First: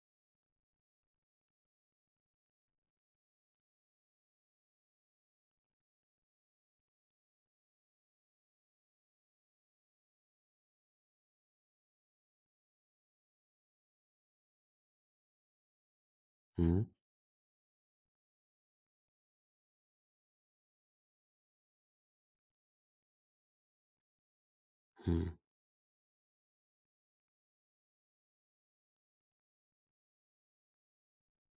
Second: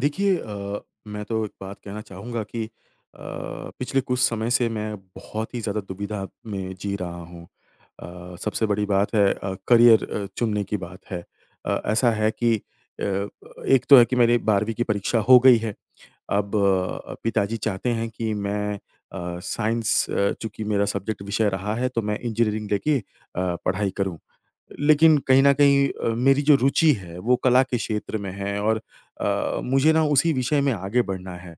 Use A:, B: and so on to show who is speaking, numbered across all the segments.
A: देखिए, मैं तो एक बात कहना चाहूँगा कि पिछले कुछ समय से मैं बहुत ही ज़्यादा दुविधा में जी रहा हूँ। सबसे बड़ी बात है करियर चुनने की बात है। ऐसा है कि एक तो है कि मेरी 12वीं की परीक्षा हो गई है। अब
B: हुँ,
A: पिताजी चाहते हैं कि मैं साइंस, चूँकि मेरा सब्जेक्ट विषय रहा है तो मैं इंजीनियरिंग लेके पढ़ाई करूँ। लेकिन
B: हुँ,
A: कहीं न कहीं मेरी जो रुचि है, वो कला के क्षेत्र में है और मुझे ना उसी विषय में आगे बढ़ना है।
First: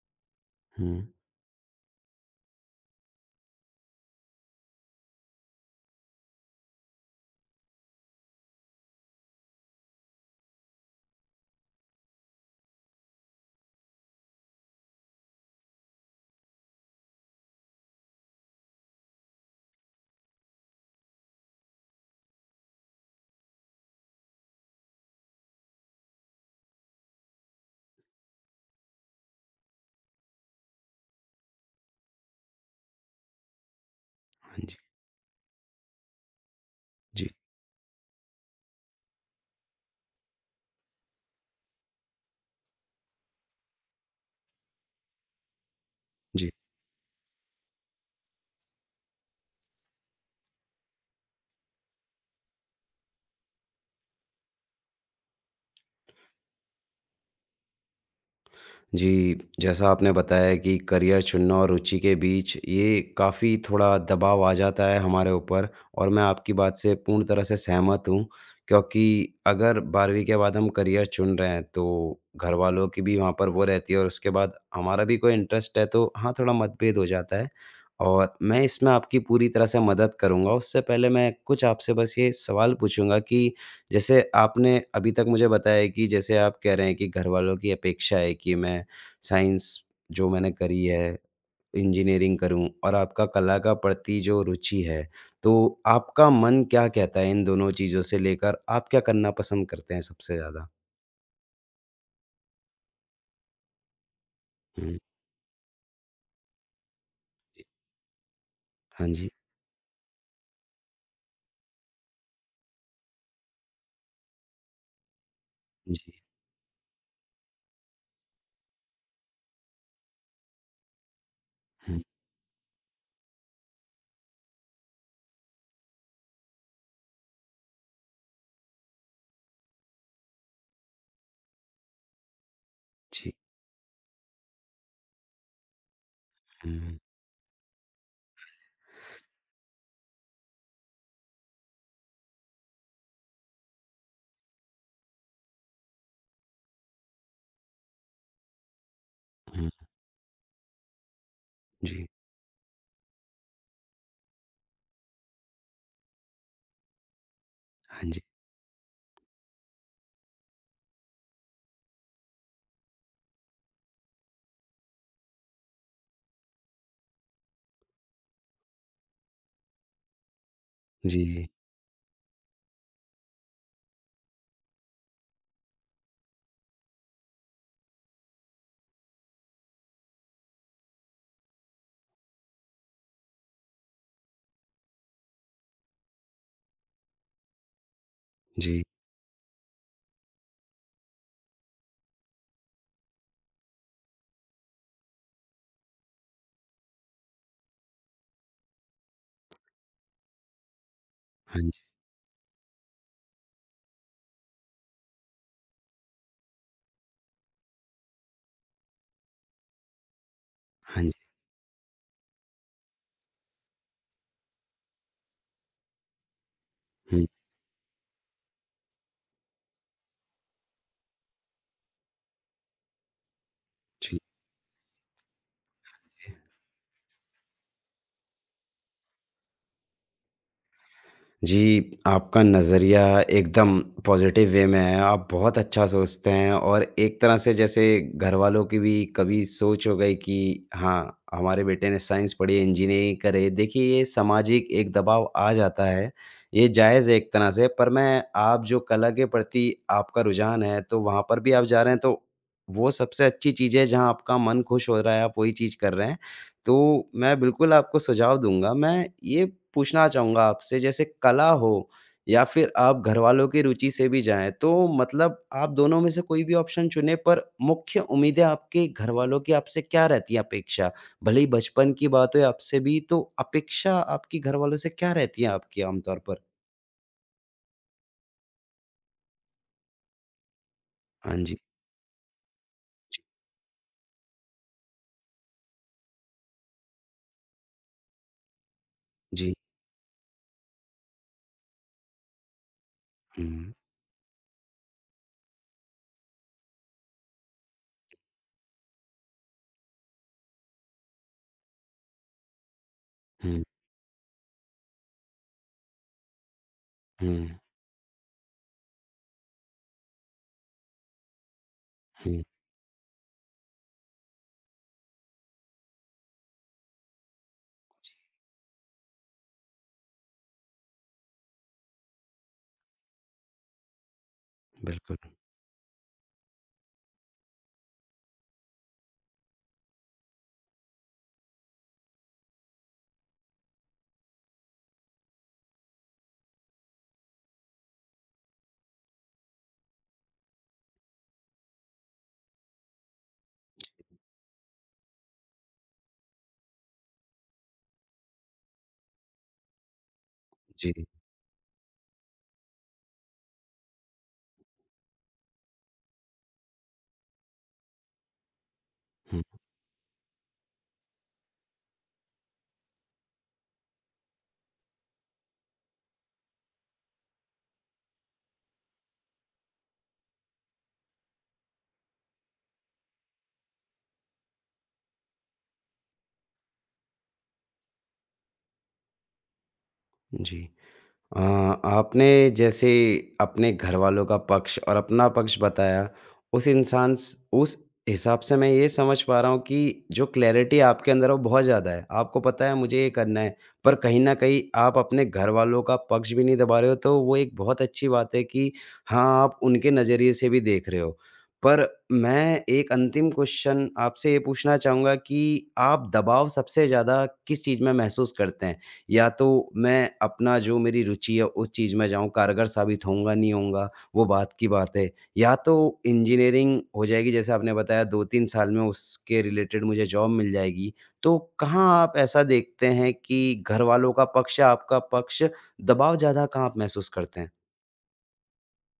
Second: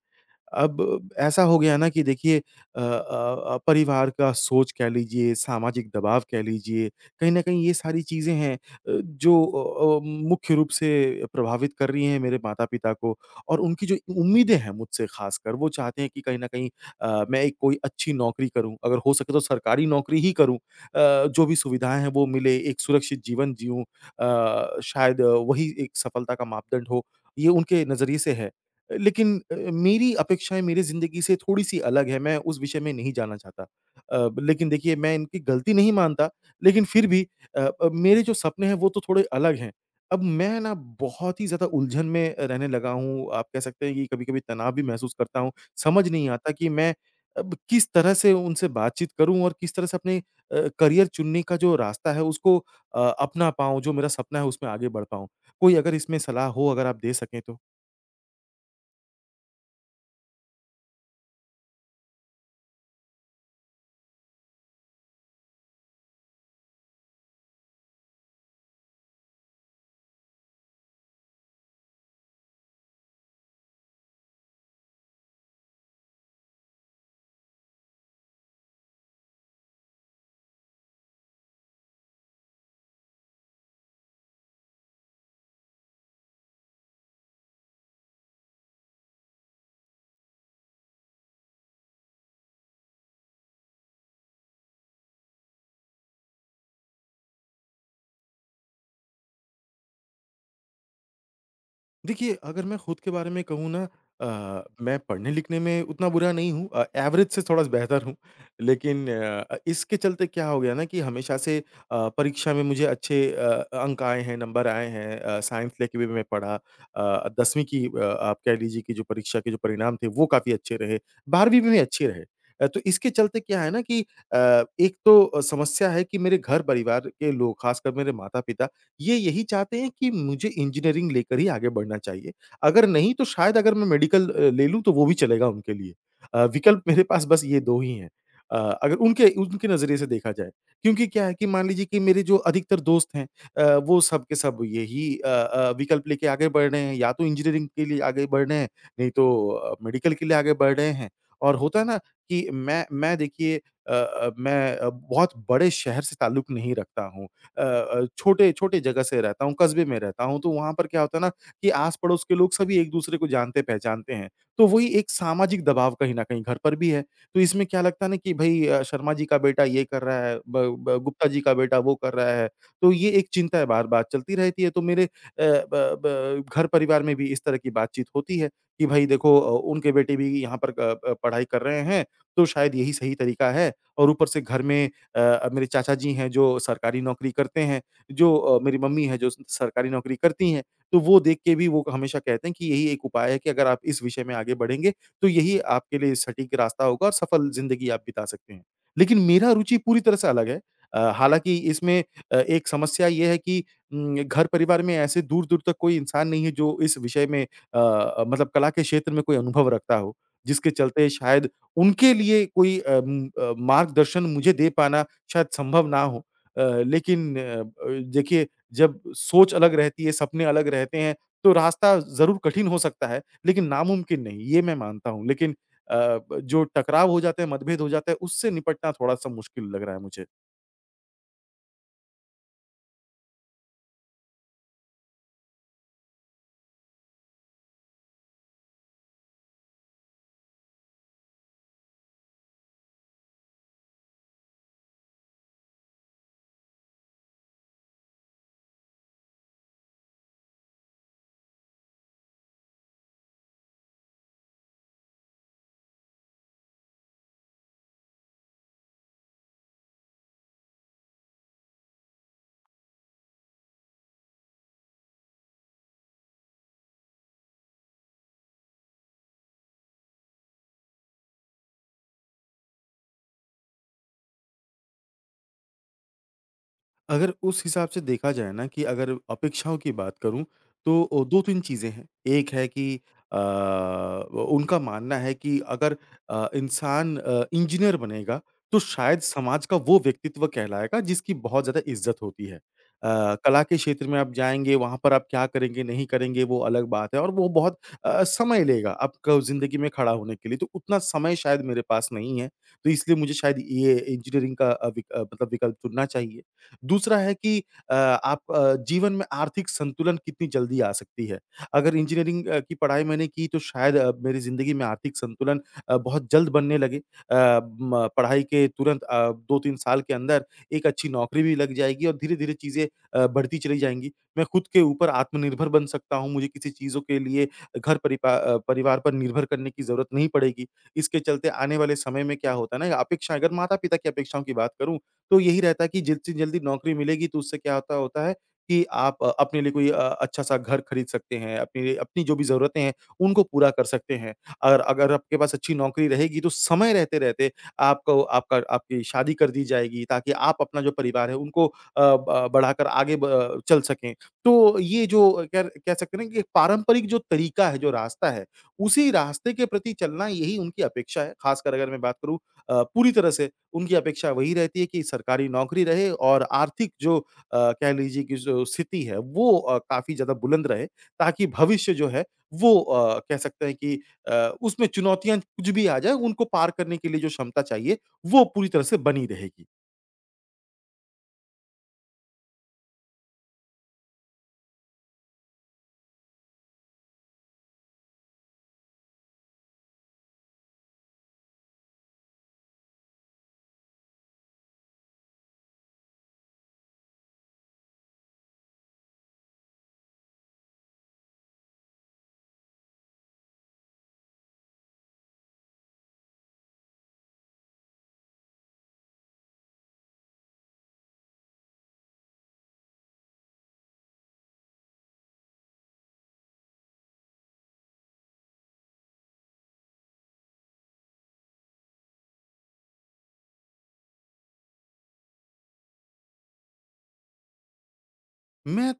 B: हुँ।
A: अब ऐसा हो गया ना कि देखिए, परिवार का सोच कह लीजिए, सामाजिक दबाव कह लीजिए, कहीं न कहीं ये सारी चीज़ें हैं जो मुख्य रूप से प्रभावित कर रही हैं मेरे माता-पिता को और उनकी जो उम्मीदें हैं मुझसे ख़ासकर, वो चाहते हैं कि कहीं न कहीं मैं एक कोई अच्छी नौकरी करूँ, अगर हो सके तो सरकारी नौकरी ही करूँ। जो भी सुविधाएँ हैं वो मिले, एक सुरक्षित जीवन जिऊँ, शायद वही एक सफलता का मापदंड हो, ये उनके नज़रिए से है। लेकिन मेरी अपेक्षाएँ मेरी ज़िंदगी से थोड़ी-सी अलग है, मैं उस विषय में नहीं जाना चाहता।
B: हाँ
A: लेकिन
B: जी,
A: देखिए मैं इनकी गलती नहीं मानता, लेकिन फिर भी
B: जी,
A: मेरे जो सपने हैं वो तो थोड़े अलग हैं। अब मैं ना बहुत ही ज़्यादा उलझन में रहने लगा हूँ, आप कह सकते हैं कि कभी-कभी तनाव भी महसूस करता हूँ। समझ नहीं
B: जी।
A: आता कि मैं अब किस तरह से उनसे बातचीत करूँ और किस तरह से अपने करियर चुनने का जो रास्ता है उसको अपना पाऊँ, जो मेरा सपना है उसमें आगे बढ़ पाऊँ। कोई अगर इसमें सलाह हो अगर आप दे सकें तो?
B: जी, जैसा आपने बताया कि करियर चुनना और रुचि के बीच ये काफ़ी थोड़ा दबाव आ जाता है हमारे ऊपर और मैं आपकी बात से पूर्ण तरह से सहमत हूँ क्योंकि अगर 12वीं के बाद हम करियर चुन रहे हैं तो घरवालों की भी वहाँ पर वो रहती है और उसके बाद हमारा भी कोई इंटरेस्ट है तो हाँ, थोड़ा मतभेद हो जाता है और मैं इसमें आपकी पूरी तरह से मदद करूँगा। उससे पहले मैं कुछ आपसे बस ये सवाल पूछूँगा कि जैसे आपने अभी तक मुझे बताया कि जैसे आप कह रहे हैं कि घरवालों की अपेक्षा है कि मैं साइंस जो मैंने करी है, इंजीनियरिंग करूँ और आपका कला का प्रति जो रुचि है, तो आपका मन क्या कहता है इन दोनों चीज़ों से लेकर आप क्या करना पसंद करते हैं सबसे ज़्यादा?
A: देखिए, अगर मैं खुद के बारे में कहूँ ना, मैं
B: हुँ,
A: पढ़ने-लिखने में उतना बुरा नहीं हूँ, एवरेज से थोड़ा
B: जी।
A: सा बेहतर हूँ। लेकिन
B: हाँ जी,
A: इसके चलते क्या हो गया ना कि हमेशा से परीक्षा में मुझे अच्छे अंक आए हैं, नंबर आए हैं। साइंस लेके भी
B: जी।
A: मैं पढ़ा। 10वीं की, आप कह लीजिए कि जो परीक्षा के जो परिणाम थे, वो काफ़ी अच्छे रहे। 12वीं में भी
B: हुँ,
A: अच्छे रहे। तो इसके चलते क्या है ना कि एक तो समस्या है कि मेरे घर परिवार के लोग, खासकर मेरे माता-पिता ये यही चाहते हैं कि मुझे इंजीनियरिंग लेकर ही आगे बढ़ना चाहिए। अगर नहीं तो
B: जी।
A: शायद अगर मैं मेडिकल ले लूँ तो वो भी चलेगा उनके लिए। विकल्प
B: हुँ,
A: मेरे पास बस ये 2 ही हैं। अ, अगर उनके उनके नज़रिए से देखा जाए। क्योंकि क्या है कि मान लीजिए कि मेरे जो अधिकतर दोस्त हैं, वो सब के सब यही विकल्प लेके आगे बढ़ रहे हैं, या तो इंजीनियरिंग के लिए आगे बढ़ रहे हैं, नहीं तो
B: हुँ,
A: मेडिकल के लिए आगे बढ़ रहे हैं। और होता है ना
B: जी।
A: कि मैं देखिए मैं बहुत बड़े शहर से ताल्लुक नहीं रखता हूँ।
B: हाँ जी।
A: छोटे छोटे जगह से रहता हूँ, कस्बे में रहता हूँ, तो वहाँ पर क्या होता है ना कि आस-पड़ोस के लोग सभी एक-दूसरे को जानते-पहचानते हैं। तो वही एक सामाजिक दबाव कहीं न कहीं घर पर भी है। तो इसमें क्या लगता है ना कि भई, शर्मा जी का बेटा ये कर रहा है, ब ब गुप्ता जी
B: जी,
A: का बेटा वो कर रहा है, तो ये एक चिंता है बार-बार चलती रहती है। तो मेरे ब ब घर-परिवार में भी इस तरह की बातचीत होती है कि भई देखो, उनके बेटे भी यहाँ पर पढ़ाई कर रहे हैं, तो शायद यही सही तरीका है। और ऊपर से घर में मेरे चाचा जी हैं जो सरकारी नौकरी करते हैं, जो मेरी
B: जी।
A: मम्मी हैं जो स सरकारी नौकरी करती हैं। तो वो देख के भी वो हमेशा कहते हैं कि यही एक उपाय है कि अगर आप इस विषय में आगे बढ़ेंगे, तो यही आपके लिए सटीक रास्ता होगा और सफल ज़िंदगी आप बिता सकते हैं। लेकिन मेरा रुचि पूरी तरह से अलग है। हालाँकि
B: हाँ जी,
A: इसमें एक समस्या ये है कि घर-परिवार में ऐसे दूर-दूर तक कोई इंसान नहीं है जो इस विषय में मतलब कला के क्षेत्र में कोई अनुभव रखता हो, जिसके
B: हाँ
A: चलते
B: जी।
A: शायद उनके लिए कोई मार्गदर्शन मुझे दे पाना शायद संभव ना हो।
B: हुँ,
A: लेकिन देखिए, जब सोच अलग रहती है, सपने अलग रहते हैं, तो रास्ता ज़रूर कठिन हो सकता है, लेकिन
B: जी,
A: नामुमकिन नहीं, ये मैं मानता हूँ। लेकिन
B: जी।
A: ब जो टकराव हो जाते हैं, मतभेद हो जाते हैं, उससे निपटना थोड़ा-सा मुश्किल लग रहा है मुझे।
B: जी, आपका नज़रिया एकदम पॉज़िटिव वे में है, आप बहुत अच्छा सोचते हैं और एक तरह से जैसे घरवालों की भी कभी सोच हो गई कि हाँ, हमारे बेटे ने साइंस पढ़ी, इंजीनियरिंग करे। देखिए, ये सामाजिक एक दबाव आ जाता है, ये जायज़ है एक तरह से, पर मैं आप जो कला के प्रति आपका रुझान है, तो वहाँ पर भी आप जा रहे हैं, तो वो सबसे अच्छी चीज़ है, जहाँ आपका मन खुश हो रहा है, आप वही चीज़ कर रहे हैं। तो मैं बिल्कुल आपको सुझाव दूँगा। मैं ये पूछना चाहूँगा आपसे जैसे कला हो या फिर आप घरवालों की रुचि से भी जाएँ, तो मतलब आप दोनों में से कोई भी ऑप्शन चुनें पर मुख्य उम्मीदें आपके घरवालों की आपसे क्या रहती है अपेक्षा? भले ही बचपन की बात हो या आपसे भी, तो अपेक्षा आपकी घरवालों से क्या रहती है आपकी आम तौर पर?
A: अगर उस हिसाब से देखा जाए ना कि अगर अपेक्षाओं की बात करूँ तो
B: हाँ जी।
A: 2-3 चीज़ें हैं। एक है कि
B: जी।
A: व उनका मानना है कि अगर इंसान इंजीनियर बनेगा तो शायद
B: जी।
A: समाज का वो व्यक्तित्व कहलाएगा जिसकी बहुत ज़्यादा इज़्ज़त होती है। कला
B: हुँ।
A: के क्षेत्र में आप जाएँगे, वहाँ पर आप क्या करेंगे, नहीं करेंगे वो अलग बात है और वो बहुत समय लेगा आपको ज़िंदगी में खड़ा होने के लिए। तो उतना समय शायद मेरे पास नहीं है, तो इसलिए मुझे शायद
B: हुँ,
A: ये इंजीनियरिंग का मतलब विकल्प चुनना चाहिए। दूसरा है
B: हुँ,
A: कि आप जीवन में आर्थिक संतुलन कितनी जल्दी आ सकती है। अगर
B: हुँ।
A: इंजीनियरिंग की पढ़ाई मैंने की तो शायद मेरी ज़िंदगी में आर्थिक संतुलन बहुत जल्द बनने लगे। अ, म पढ़ाई के तुरंत 2-3 साल के अंदर एक अच्छी नौकरी भी लग जाएगी और धीरे-धीरे चीज़ें बढ़ती चली जाएँगी। मैं खुद के ऊपर
B: बिल्कुल।
A: आत्मनिर्भर बन सकता हूँ, मुझे किसी चीज़ों के लिए परिवार पर निर्भर करने की ज़रूरत नहीं पड़ेगी। इसके चलते आने वाले समय में क्या होता है ना, अपेक्षाएँ अगर माता-पिता की अपेक्षाओं की बात करूँ तो यही रहता है कि जितनी जल्दी नौकरी मिलेगी तो उससे क्या होता होता है कि आप अपने लिए कोई अच्छा-सा घर खरीद सकते हैं, अपनी अपनी जो भी ज़रूरतें हैं, उनको पूरा कर सकते हैं। और अगर आपके पास अच्छी नौकरी रहेगी तो समय रहते-रहते आपको आपका आपकी शादी कर दी जाएगी ताकि आप अपना जो
B: जी।
A: परिवार है उनको अ, ब बढ़ाकर आगे ब चल सकें। तो ये जो कह कह सकते हैं ना कि एक पारंपरिक जो तरीका है, जो रास्ता है, उसी
B: हुँ,
A: रास्ते के प्रति चलना यही उनकी अपेक्षा है, ख़ासकर अगर मैं बात करूँ, पूरी तरह से उनकी अपेक्षा वही रहती है कि सरकारी नौकरी रहे और आर्थिक जो कह लीजिए कि जो स्थिति है वो काफ़ी ज़्यादा बुलंद रहे ताकि भविष्य जो है वो कह सकते हैं कि उसमें चुनौतियाँ कुछ भी आ जाए उनको पार करने के लिए जो क्षमता चाहिए वो पूरी तरह से बनी रहेगी।
B: जी। अ, आपने जैसे अपने घरवालों का पक्ष और अपना पक्ष बताया, उस इंसान स उस हिसाब से मैं ये समझ पा रहा हूँ कि जो क्लैरिटी आपके अंदर है, वो बहुत ज़्यादा है। आपको पता है मुझे ये करना है, पर कहीं न कहीं आप अपने घरवालों का पक्ष भी नहीं दबा रहे हो, तो वो एक बहुत अच्छी बात है कि हाँ, आप उनके नज़रिए से भी देख रहे हो। पर मैं एक अंतिम क्वेश्चन आपसे ये पूछना चाहूँगा कि आप दबाव सबसे ज़्यादा किस चीज़ में महसूस करते हैं? या तो मैं अपना जो मेरी रुचि है उस चीज़ में जाऊँ, कारगर साबित होऊँगा, नहीं होऊँगा वो बात की बात है। या तो इंजीनियरिंग हो जाएगी जैसे आपने बताया 2-3 साल में उसके रिलेटेड मुझे जॉब मिल जाएगी। तो कहाँ आप ऐसा देखते हैं कि घरवालों का पक्ष या आपका पक्ष दबाव ज़्यादा कहाँ आप महसूस करते हैं?
A: मैं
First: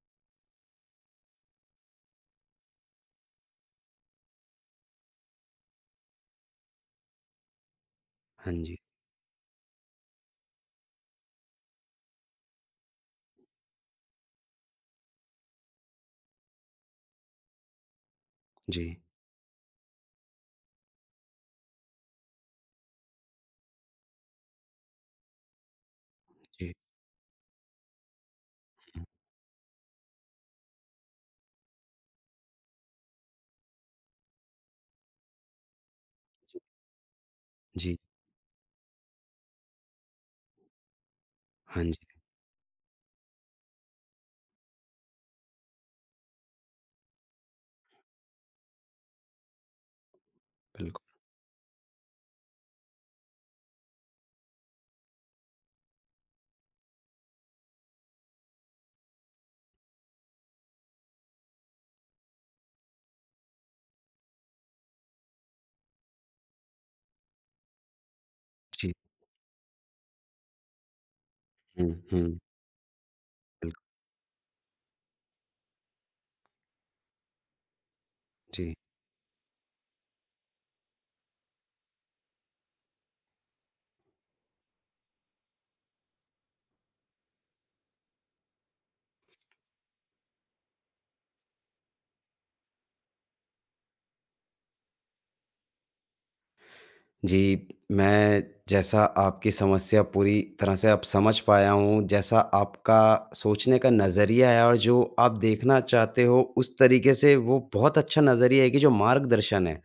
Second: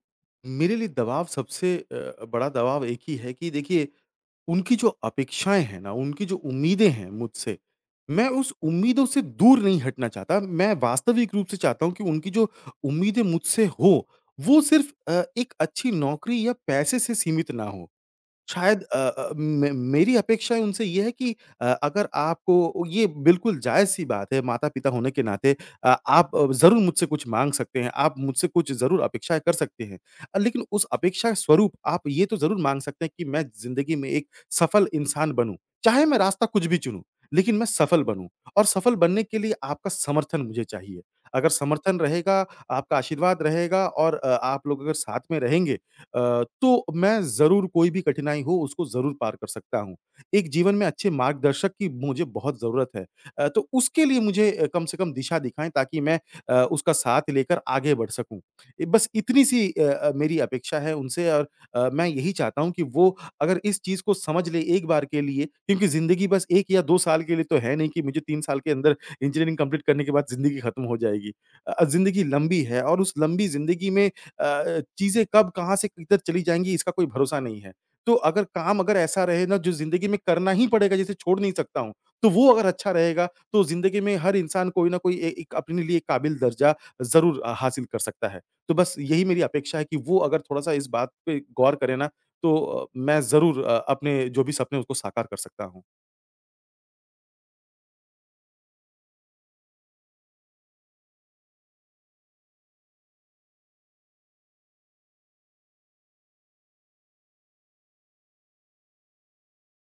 A: मेरे लिए दबाव सबसे बड़ा दबाव एक ही है कि देखिए, उनकी जो अपेक्षाएँ हैं ना, उनकी जो उम्मीदें हैं मुझसे, मैं
B: हाँ
A: उस
B: जी।
A: उम्मीदों से दूर नहीं हटना चाहता। मैं वास्तविक रूप से चाहता हूँ कि उनकी जो उम्मीदें मुझसे हो, वो सिर्फ़ एक अच्छी नौकरी या पैसे से सीमित ना हो। शायद
B: जी,
A: मे मेरी अपेक्षाएँ उनसे ये है कि अगर आपको ये बिल्कुल जायज़-सी बात है, माता-पिता होने के नाते आप
B: जी,
A: ज़रूर मुझसे कुछ माँग सकते हैं, आप मुझसे कुछ ज़रूर अपेक्षाएँ कर सकते हैं। लेकिन उस अपेक्षा स्वरूप आप ये तो ज़रूर माँग सकते हैं कि मैं ज़िंदगी में एक सफल इंसान बनूँ। चाहे मैं रास्ता
B: हुँ,
A: कुछ भी चुनूँ, लेकिन मैं
B: जी,
A: सफल बनूँ और सफल बनने के लिए आपका समर्थन मुझे चाहिए। अगर
B: हाँ
A: समर्थन
B: जी,
A: रहेगा, आपका आशीर्वाद रहेगा और आप लोग अगर साथ में रहेंगे, तो मैं ज़रूर कोई भी कठिनाई हो उसको ज़रूर पार कर सकता हूँ। एक जीवन में
B: बिल्कुल।
A: अच्छे मार्गदर्शक की मुझे बहुत ज़रूरत है। तो उसके लिए मुझे कम से कम दिशा दिखाएँ ताकि मैं उसका साथ लेकर आगे बढ़ सकूँ। बस इतनी सी मेरी अपेक्षा है उनसे और मैं यही चाहता हूँ कि वो अगर इस चीज़ को समझ लें एक बार के लिए क्योंकि ज़िंदगी बस 1 या 2 साल के लिए तो है नहीं कि मुझे 3 साल के
B: जी,
A: अंदर इंजीनियरिंग कंप्लीट करने के बाद ज़िंदगी खत्म हो जाएगी।
B: हुँ,
A: ज़िंदगी
B: हुँ,
A: लंबी है और उस लंबी
B: बिल्कुल,
A: ज़िंदगी में चीज़ें कब कहाँ से किधर चली जाएँगी इसका कोई भरोसा नहीं है। तो अगर
B: जी।
A: काम अगर ऐसा रहे ना जो ज़िंदगी में करना ही पड़ेगा जिसे छोड़ नहीं सकता हूँ, तो वो अगर अच्छा रहेगा तो ज़िंदगी में हर इंसान कोई न कोई ए एक अपने लिए काबिल दर्जा ज़रूर हासिल कर सकता है। तो बस यही मेरी अपेक्षा है कि वो अगर थोड़ा-सा इस बात पे गौर करें ना तो मैं ज़रूर अपने जो भी सपने हैं उसको साकार कर सकता हूँ।
B: जी, मैं जैसा आपकी समस्या पूरी तरह से अब समझ पाया हूँ, जैसा आपका सोचने का नज़रिया है और जो आप देखना चाहते हो उस तरीके से वो बहुत अच्छा नज़रिया है कि जो मार्गदर्शन है।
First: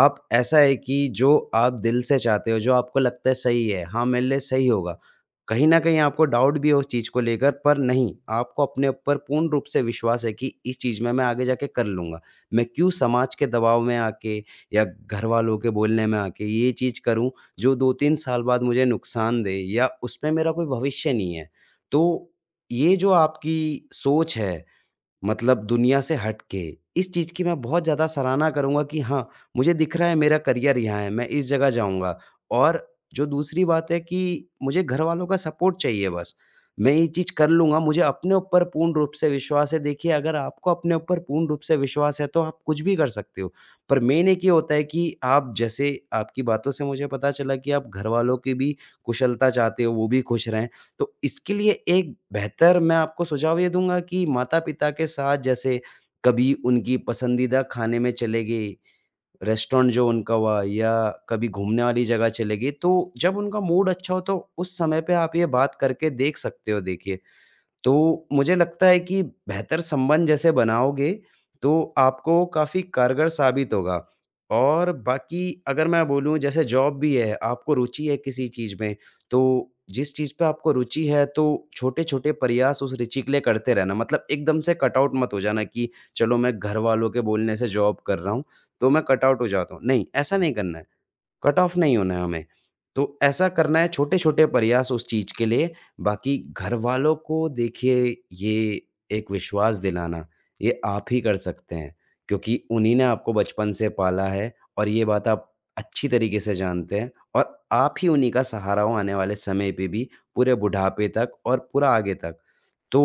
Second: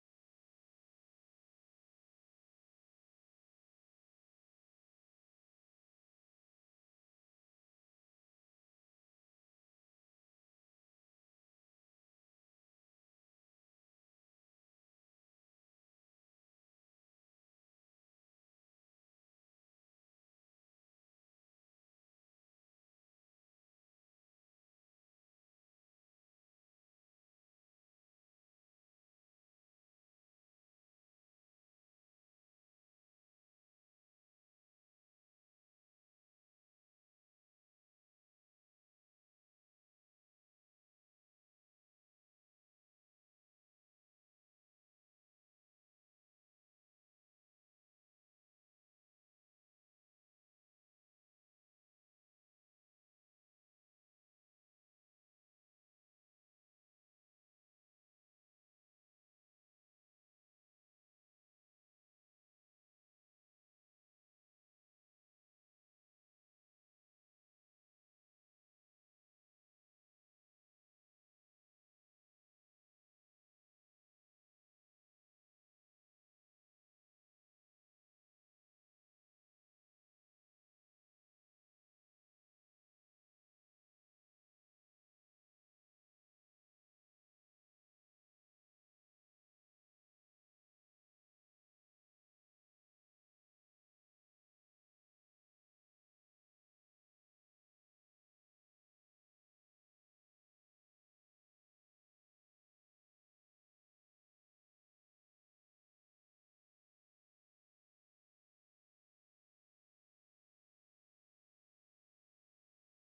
B: आप ऐसा है कि जो आप दिल से चाहते हो, जो आपको लगता है सही है, हाँ, मेरे लिए सही होगा। कहीं न कहीं आपको डाउट भी है उस चीज़ को लेकर पर नहीं, आपको अपने ऊपर पूर्ण रूप से विश्वास है कि इस चीज़ में मैं आगे जाके कर लूँगा। मैं क्यों समाज के दबाव में आके या घर वालों के बोलने में आके ये चीज़ करूँ जो 2-3 साल बाद मुझे नुकसान दे या उसमें मेरा कोई भविष्य नहीं है। तो ये जो आपकी सोच है मतलब दुनिया से हट के, इस चीज़ की मैं बहुत ज़्यादा सराहना करूँगा कि हाँ, मुझे दिख रहा है मेरा करियर यहाँ है, मैं इस जगह जाऊँगा। और जो दूसरी बात है कि मुझे घरवालों का सपोर्ट चाहिए बस। मैं ये चीज़ कर लूँगा, मुझे अपने ऊपर पूर्ण रूप से विश्वास है। देखिए, अगर आपको अपने ऊपर पूर्ण रूप से विश्वास है, तो आप कुछ भी कर सकते हो। पर मेन एक ये होता है कि आप जैसे आपकी बातों से मुझे पता चला कि आप घरवालों की भी कुशलता चाहते हो, वो भी खुश रहें। तो इसके लिए एक बेहतर मैं आपको सुझाव ये दूँगा कि माता-पिता के साथ जैसे कभी उनकी पसंदीदा खाने में चले गए, रेस्टोरेंट जो उनका हुआ या कभी घूमने वाली जगह चले गए, तो जब उनका मूड अच्छा हो तो उस समय पे आप ये बात करके देख सकते हो देखिए। तो मुझे लगता है कि बेहतर संबंध जैसे बनाओगे, तो आपको काफ़ी कारगर साबित होगा। और बाकी अगर मैं बोलूँ जैसे जॉब भी है, आपको रुचि है किसी चीज़ में, तो जिस चीज़ पे आपको रुचि है, तो छोटे-छोटे प्रयास उस रुचि के लिए करते रहना। मतलब एकदम से कट आउट मत हो जाना कि चलो मैं घरवालों के बोलने से जॉब कर रहा हूँ, तो मैं कट आउट हो जाता हूँ। नहीं, ऐसा नहीं करना है। कट ऑफ नहीं होना है हमें। तो ऐसा करना है छोटे-छोटे प्रयास उस चीज़ के लिए, बाकी घरवालों को देखिए ये एक विश्वास दिलाना, ये आप ही कर सकते हैं क्योंकि उन्हीं ने आपको बचपन से पाला है और ये बात आप अच्छी तरीके से जानते हैं और आप ही उन्हीं का सहारा हो आने वाले समय पे भी, पूरे बुढ़ापे तक और पूरा आगे तक। तो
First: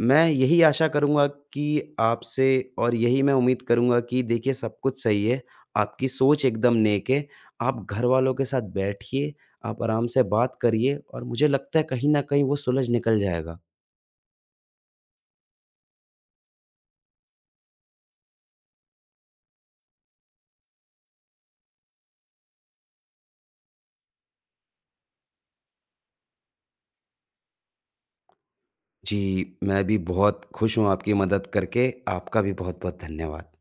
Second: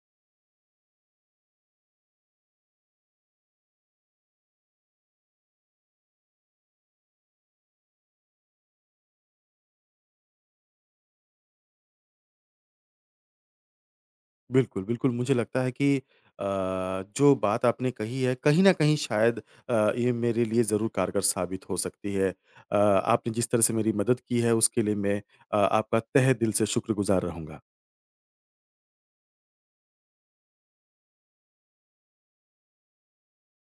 B: मैं यही आशा करूँगा कि आपसे और यही मैं उम्मीद करूँगा कि देखिए सब कुछ सही है, आपकी सोच एकदम नेक है। आप घरवालों के साथ बैठिए, आप आराम से बात करिए और मुझे लगता है कहीं न कहीं वो सुलझ निकल जाएगा।
A: बिल्कुल, बिल्कुल, मुझे लगता है कि अ, जो बात आपने कही है, कहीं न कहीं शायद ये मेरे लिए ज़रूर कारगर साबित हो सकती है। आपने जिस तरह से मेरी मदद की है, उसके लिए मैं आपका तहे दिल से शुक्रगुज़ार रहूँगा।
B: जी, मैं भी बहुत खुश हूँ आपकी मदद करके। आपका भी बहुत-बहुत धन्यवाद।